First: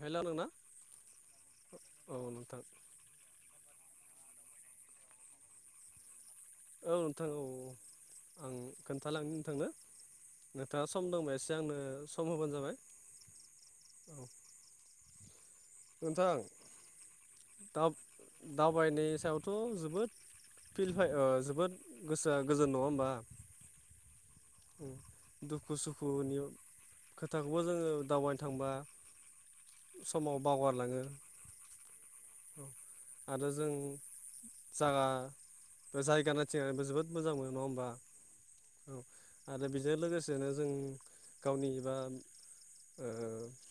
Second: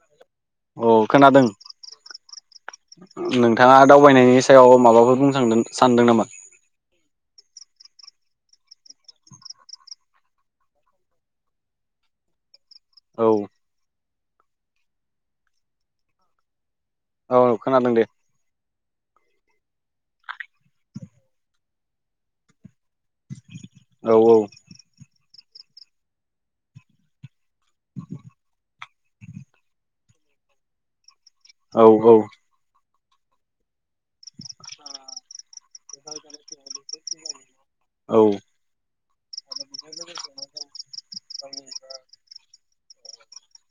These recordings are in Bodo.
हेल' नोंना औ खोनादों औ नोंथां नोंथाङा दावबायनायनि सायाव माबाफोर बुंनो सानदों नामा औ नोंथां औ आं खोन्थालांनो नोंथांनो नोंथाङा सम दंबा एसे आंनो सम होबानो जाबाय औ औ नोंथां औ दा खोनादों दे दाबबायनायनि सायाव थ' जोबोद फिलफाइ जोबोद गोसो गोजोन नङा होमबा औ दुखु सुखुनि खोथाखौबो जोङो दावबायनो थांबा समाव बावगारलाङो औ औ आरो जों जागा जायगा नायथिंनानैबो जोबोद मोजां मोनो नङा हमबा औ औ आरो बेजों लोगोसेनो जों गावनि एबा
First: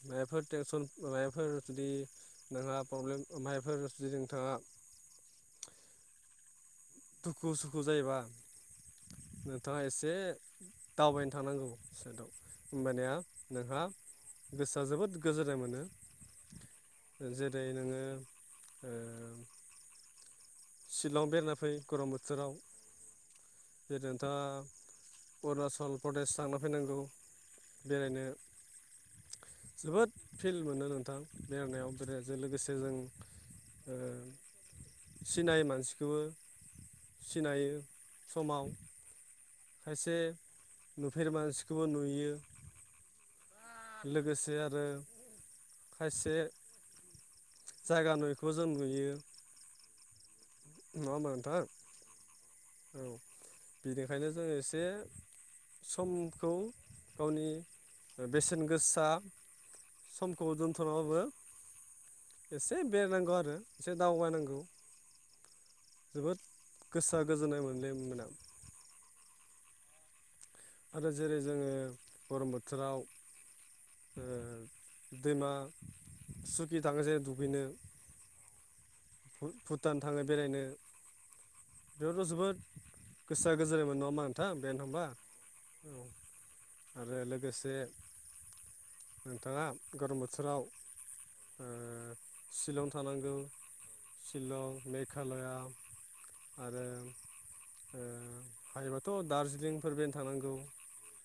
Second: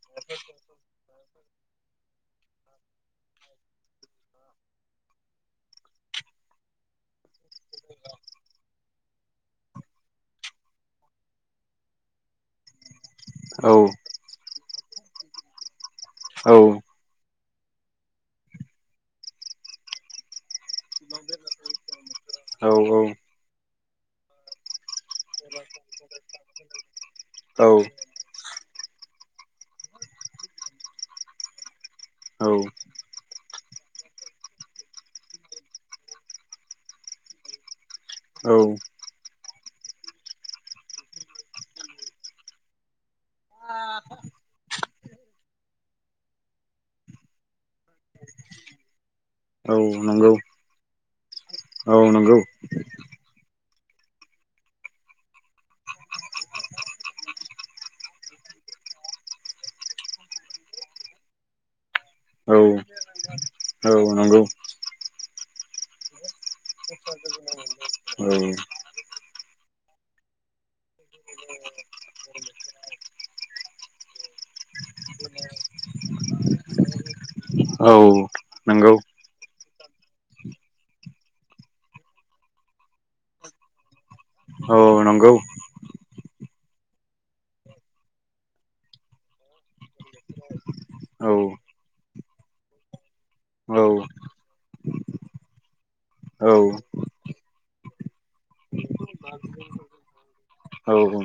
मायोबाफोर थेनसन जुदि नोंहा फ्रब्लेमफोर जुदि नोंथाङा सुखु सुखु जायोबा नोंथाङा एसे दावबायनो थांनांगौ साइदआव होमबानिया औ नोंहा गोसोआ जोबोद गोजोन्नाय मोनो औ जेरै नोङो सिलंआव बेरना फै गरम बोथोराव नोंथां अरुणचल प्रदेश थांना फैनांगौ औ बेरायनो जोबोद फिल मोनो नोंथां बेरायनायाव बेरायनायजों लोगोसे जों सिनायि मानसिखौबो सिनायो औ समामाव खायसे नुफेर मानसिखौबो नुयो लोगोसे आरो खायसे जायगा नुयैखौ जों नुयो औ नंगौ नङा होमबा नोंथां औ नंगौ बिनिखायनो जोङो एसे समखौ गावनि बेसेन गोसा समखौ दोनथ'नाबाबो औ एसे बेरायनांगौ आरो एसे औ नंगौ दावबायनांगौ जोबोद गोसोआ गोजोननाय मोनदों औ मोनां नंगौ आरो जेरै जोङो गरम बोथोराव ओ दैमा सुखि थाङो जे दु औ नंगौ भुटान थाङो बेरायनो बेयावथ' जोबोद गोसोआ गोजोनाय मोनो नङा होमबा नोंथां औ औ बेरायनो थांबा नंगौ औ आरो लोगोसे नोंथाङा गरम बोथोराव ओ सिलं थानांगौ शिलं मेघालया औ आरो ओ हायोबाथ' दार्जिलिंफोर बेरायनो थांनांगौ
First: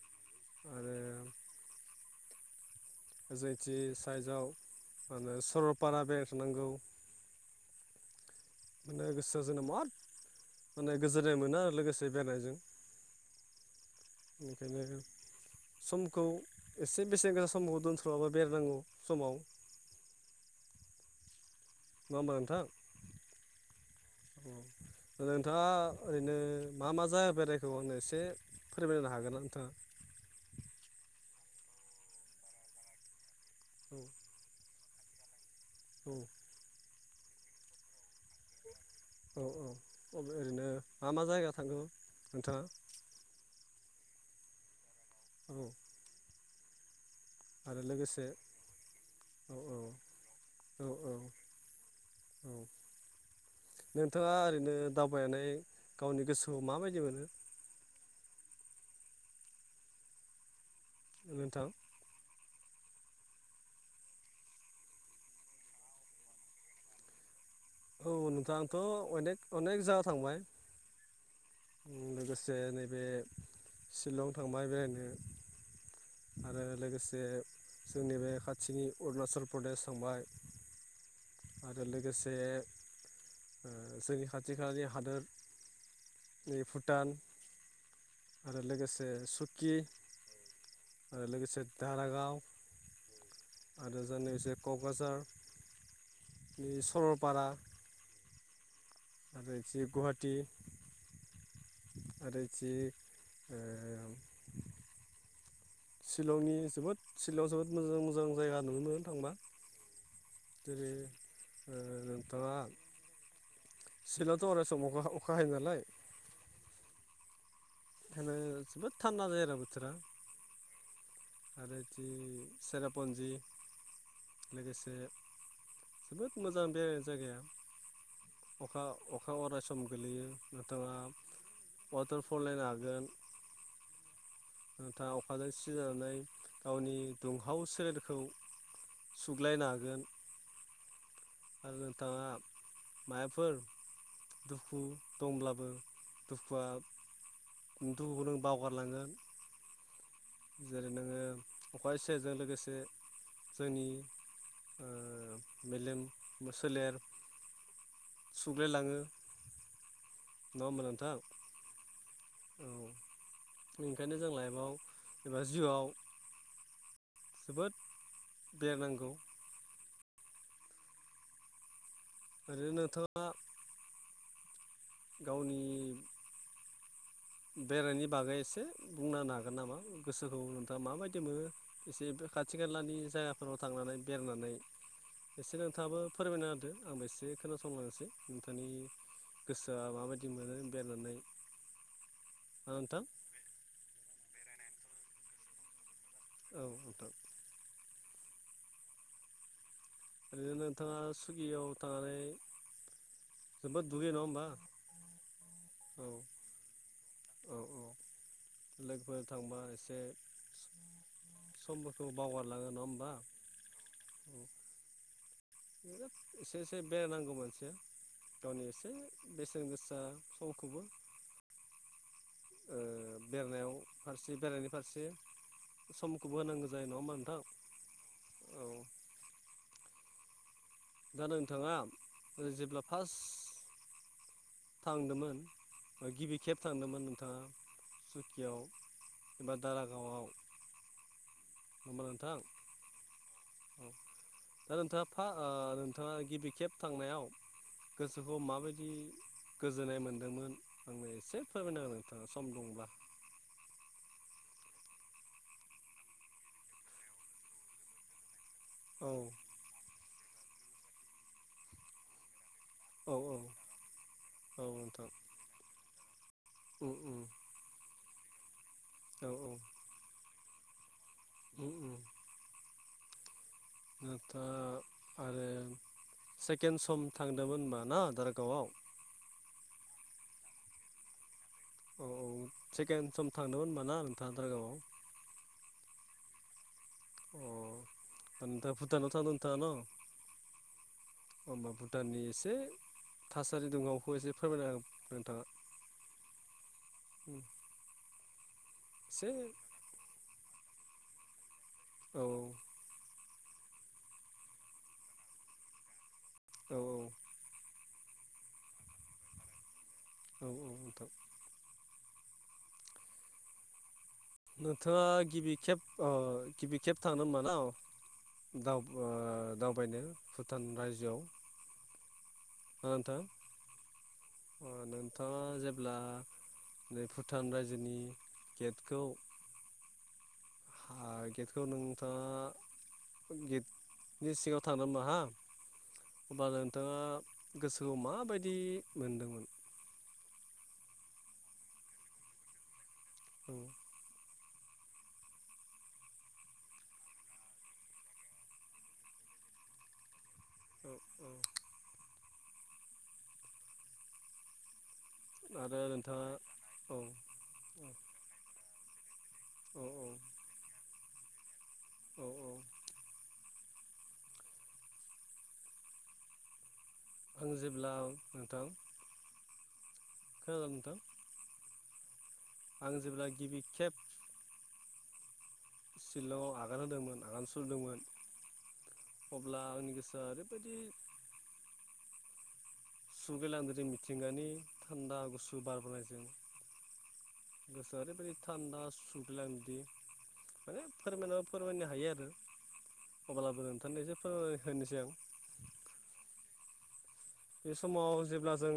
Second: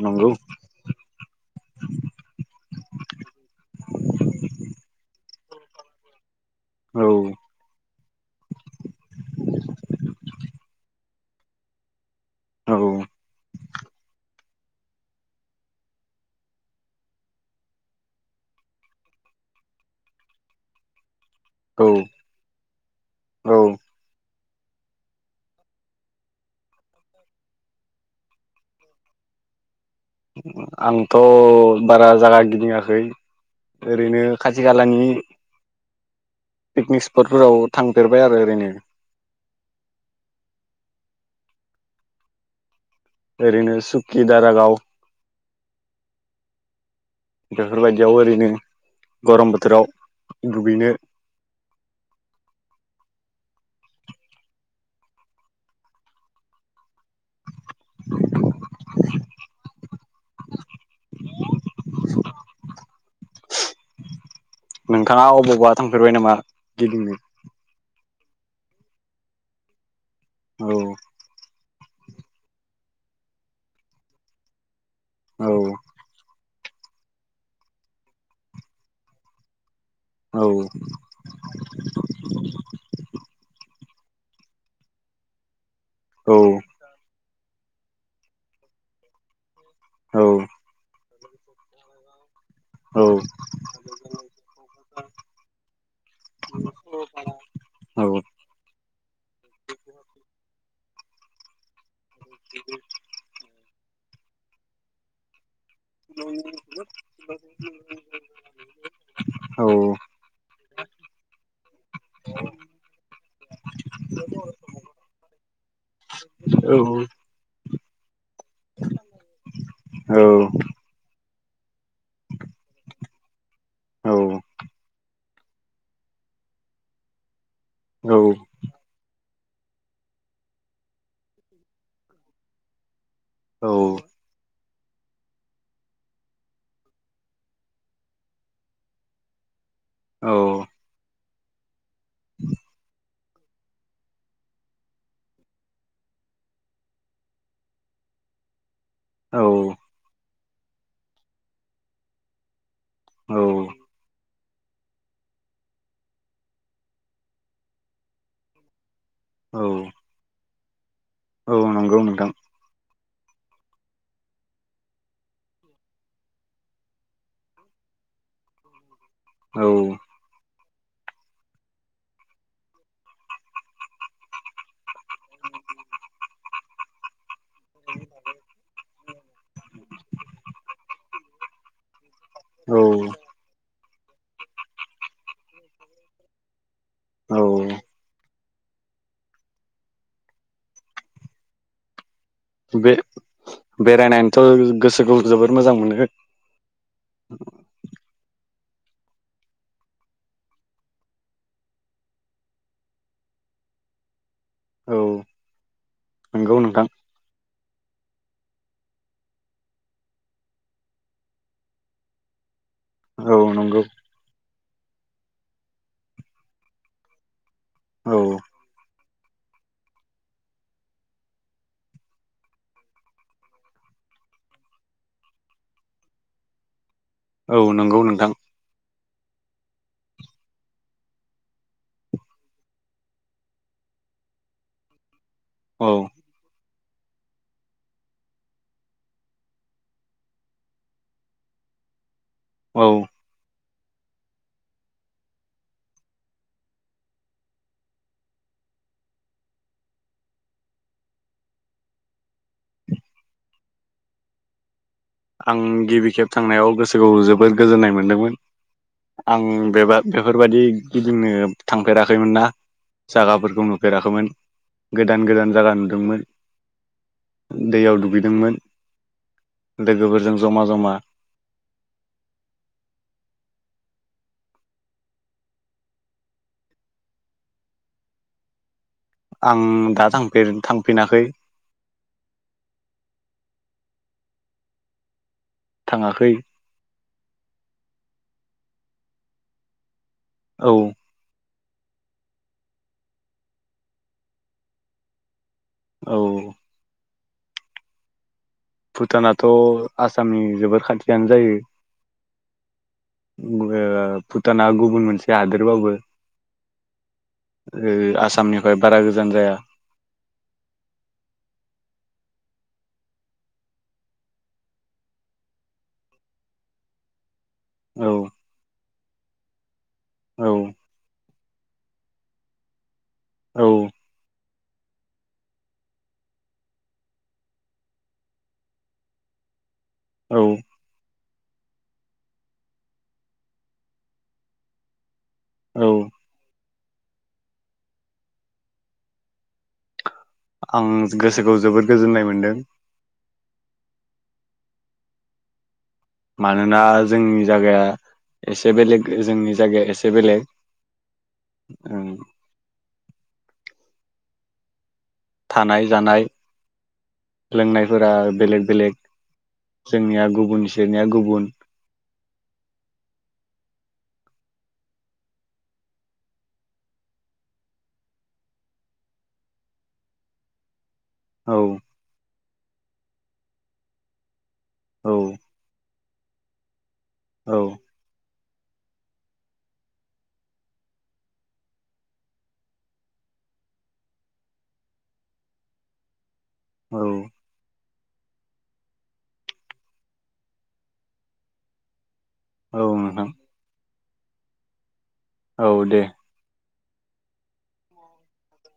नंगौ आरो जोंथि साइजाव माने सरलपारा बेरायनो थांनांगौ [inaudible] औ माने गोसोआव जोंनो मा माने गोजोननाय मोनो आरो लोगोसे बेरायनायजों बेनिखायनो समखौ एसे बेसेन गोसा समखौ दोनथ'नाबो बेरायनांगौ समाव [inaudible] औ नङा होमबा नोंथां औ औ नोंथाङा ओरैनो मा मा जायगा बेरायखो आंनो एसे फोरमायनो हा गोनना नोंथाङा आंथ' बारा जायगा गिदिङाखै औ ओरैनो खाथि खालानि औ पिकनिक स्पटफोराव थां औ औ अ ओरैनो मा मा जायगा थांखो नोंथाङा ओरैनो सुक्कि दारागाव औ आरो बेफोरबायदियाव लोगोसे ओरैनो औ गरम औ बोथोराव औ दुगैनो औ औ नोंथाङा ओरैनो दावबायनानै गावनि गोसोआव माबायदि मोनो नोंथां [inaudible] नोंथाङा अबावबा थांफेरबाय नामा गिदिंनो औ नोंथांथ' अनेक अनेक जागा थांबाय औ लोगोसे नैबे शिलं थांबाय बेरायनो औ आरो लोगोसे जोंनि बे खाथिनि अरुणाचल प्रदेश थांबाय औ आरो लोगोसे जोंनि खाथि खालानि हादोर नि भुटान आरो लोगोसे सुख औ आरो लोगोसे लोगोसे दधारागाव औ आरो जोंनि जे क'क्राझार बे सरलपारा औ आरो गुवाहाटि आरो जि शिलंनि जोबोद शिलंआव जोबोद मोजां मोजां जायगा नुनो मोनो थांबा औ जेरै नोंथाङा सिलंआवथ' अनेे सम अखा हायो नालाय औ बेनो जोबोद थान्दा जायो आरो बोथोरा आरो जि सेरापन्जि लोगोसे जोबोद मोजां बेराय जायगाया अखा अखा न अरायसम गोलैयो नोंथाङा वाटारफुल नायनो हागोन औ थानदा अखाजों सि जानानै गावनि दुंहाव सोलेरखौ सुग्लायनो हागोन औ आरो न माबाफोर दुखु दंब्लाबो दुखुआ दुखुखौ नों बावगारलांगोन औ जेरै नोङो अखा इसेजों लोगोसे औ जोंनि मेलेम सोलेर सुग्लायलाङो औ नङा होनबा औ नंगौ नोंथां बेनिखायनो जों लाइफआव एबा जिउआव जोबोद बेरायनांगौ औ ओरैनोथ' गावनि बेरायनि बागै एसे बुंलां हागोन नामा गोसोखौ नोंथाङा माबायदि मोनो एसे खाथि औ खालानि जायगाफोराव थांनानै बेरायनानै एसे नोंथाङाबो फोरमायनो होदो आंबो एसे औ खोनासंलांनोसै नोंथां बिनि गोसोआ माबायदि मोनो बेरायनानै ना बे नोंथां बेरायनानैथ' गोसोखौ जोबोद मोजां मोनो औ नोंथां ओरैनो नोंथाङा सुगियाव थांनानै जोबोद दुगैयो नङा हबा औ नंगौ नोंथां औ औ लोगोफोर थांबा एसे समफोरखौ बावगार लाङो नङा होमबा औ नंगौ बिराद एसे एसे बेरायनांगौ मोनसे औ गावनि एसे बेसेन गोसा समखौबो बेरायनायाव फारसे बेरायनायनि फारसे समखौबो होनांगौ जायो नङा होनबा औ नंगौ नोंथां दा नोंथाङा जेब्ला फार्स्ट थांदोंमोन औ ओ गिबि खेब थांदोंमोन नोंथाङा सुकियाव एबा दारागावआव होनबा नोंथां औ औ दा नोंथाङा फा नोंथाङा गिबि खेब थांनायाव गोसोखौ माबायदि गोजोननाय मोन्दोंमोन आंनो एसे फोरमायनांगौ नोंथांङा सम दंब्ला आं गिबि खेब थांनायाव गोसोखौ जोबोद गोजोननाय मोनदोंमोन औ आं बेबा बेफोरबायादि गिदिंनो थांफेराखैमोन ना औ औ जायागाफोरखौ नुफेराखैमोन औ नोंथां गोदान गोदान जायगा नुदोंमोन उम - उम नुदोंमोन औ - औ लोगोफोरजों जमा जमा उम - उम नाथाय आरो सेकेणड सम थांदोंमोन होनबा ना दारगावआव आं दा थां थांफिनाखै औ औ सेकेणड सम थांदोंमोन होनब ना नोंथांङा दारगावआव थाङाखै अ नोंथां भुटान [unintelligible] नोंथांङा न औ होनबा भुटाननि एसे थासारि दुंहावखौ एसे फोरमायना नोंथांङा औ उम भुटानाथ' आसामनि जोबोर खाथियानो जायो औ भुटाना गुबुन मोनसे हादोरबाबो औ - औ आसामनिफ्राय बारा गोजान जाया औ - औ नोंथां नोंथांङा गिबि खेब गिबि खेब थांनो होनबा ना औ दा दावबायनो औ भुटान रायजोआव ओ नोंथां औ अ नोंथांङा जेब्ला नै भुटान रायजोनि गेटखौ औ हा गेटखौ नोंथांङा गेटनि सिंङाव थांदों नामा हा औ होनब्लााल नोंथांङा गोसोखौ माबायदि मोनदोंमोन आं गोसोखौ जोबोद गोजोननाय मोनदों औ मानोना जोंनि जायगाया एसे बेलेग जोंनि जायगाया एसे बेलेग औ औ औ आरो थानाय जानाय नोंथाङा औ औ लोंनायफोरा बेलेग बेलेग जोंनिया गुबुन सेरनिया गुबुन औ औ आं जेब्ला नोंथां खोनादों नोंथां औ आं जेब्ला गिबि खेब औ सिशलंआव आगान होदोंमोन आगान औ सुरदोंमोन अब्ला आंनि गोसोआ ओरैबायदि सुगैलाय लांदोंदि मिथिंगानि थान्दा गुसु बारबोनायजों औ गोसोआ ओरैबायाददि थान्दा सुगलांदि माने फोरमायनाबा फोरमायनो हायो आरो औ नोंथां थारनायसोफोर होनोसै आं औ दे बे समाव जेब्ला जों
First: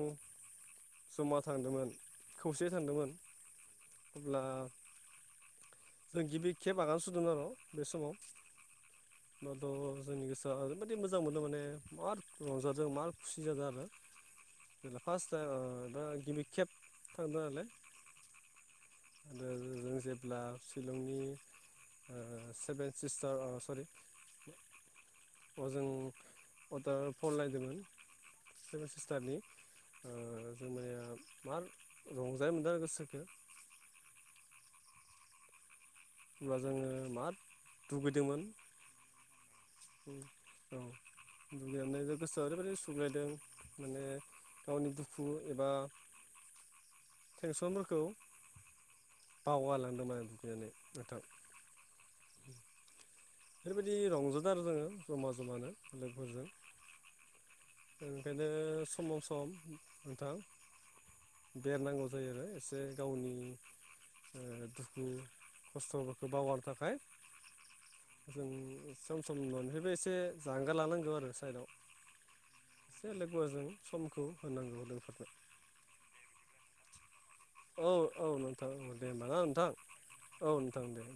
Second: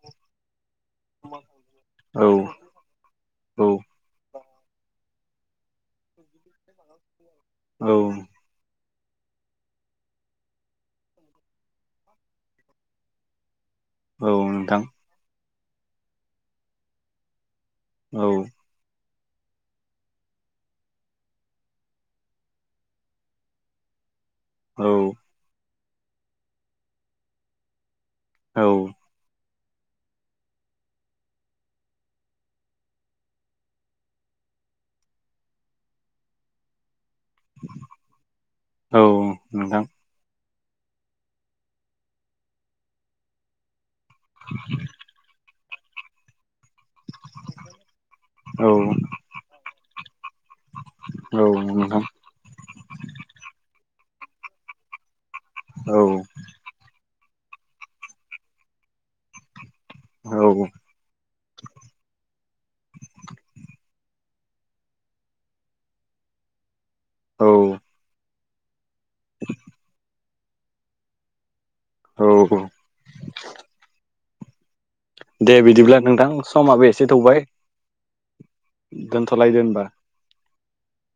जमा थांदोंमोन औ खौसेयै थांदोंमोन औ अब्ला जों गिबि खेब बागान सुदों आरो बे औ समाव होमबाथ' जोंनि गोसोआ ओरैबायाददि मोजां मोनो माने मार रंजादों मार खुसि जादों आरो औ नोंथां औ गिबि खेब थांदोंलाय औ आरो जों जेब्ला शिलंनि सेभेन ससटार सरि औ जों अवाटार फल लायदोंमोन औ सेभेन सिस्टारनि जोंनिया मा रंजाय मोनदों गोसोखो होनोमब्ला जोङो माद दुगैदोंमोन औ नोंथां औ दुगैनायजों गोसोआव ओरैबायदि सुग्लायदों माने गावनि दुखु एबा टेंसनफोरखौ औ बावगारलांदोंमोन बुग्नानै औ बेफोरबायदि रंजादों आरो जोङो जमा जमानो औ लोगोफोरजों ओंखायनो समाव सम नोंथां औ बेरनांगौ जायो आरो एसे गावनि दुखु खस्थ'फोरखौ बावगारनो थाखाय औ जों सम सम न'निफ्रायबो एसे जांगार लानांगौ आरो साइदाव औ एसे लोगोफोरजों समखौ होनांगौ लोगो दे बिदिब्ला नोंथां समाबो एसे थौबाय औ औ नोंथां औ दे होनबा ना दोनथ'लायदो नोंथां होनबा औ नोंथां दे औ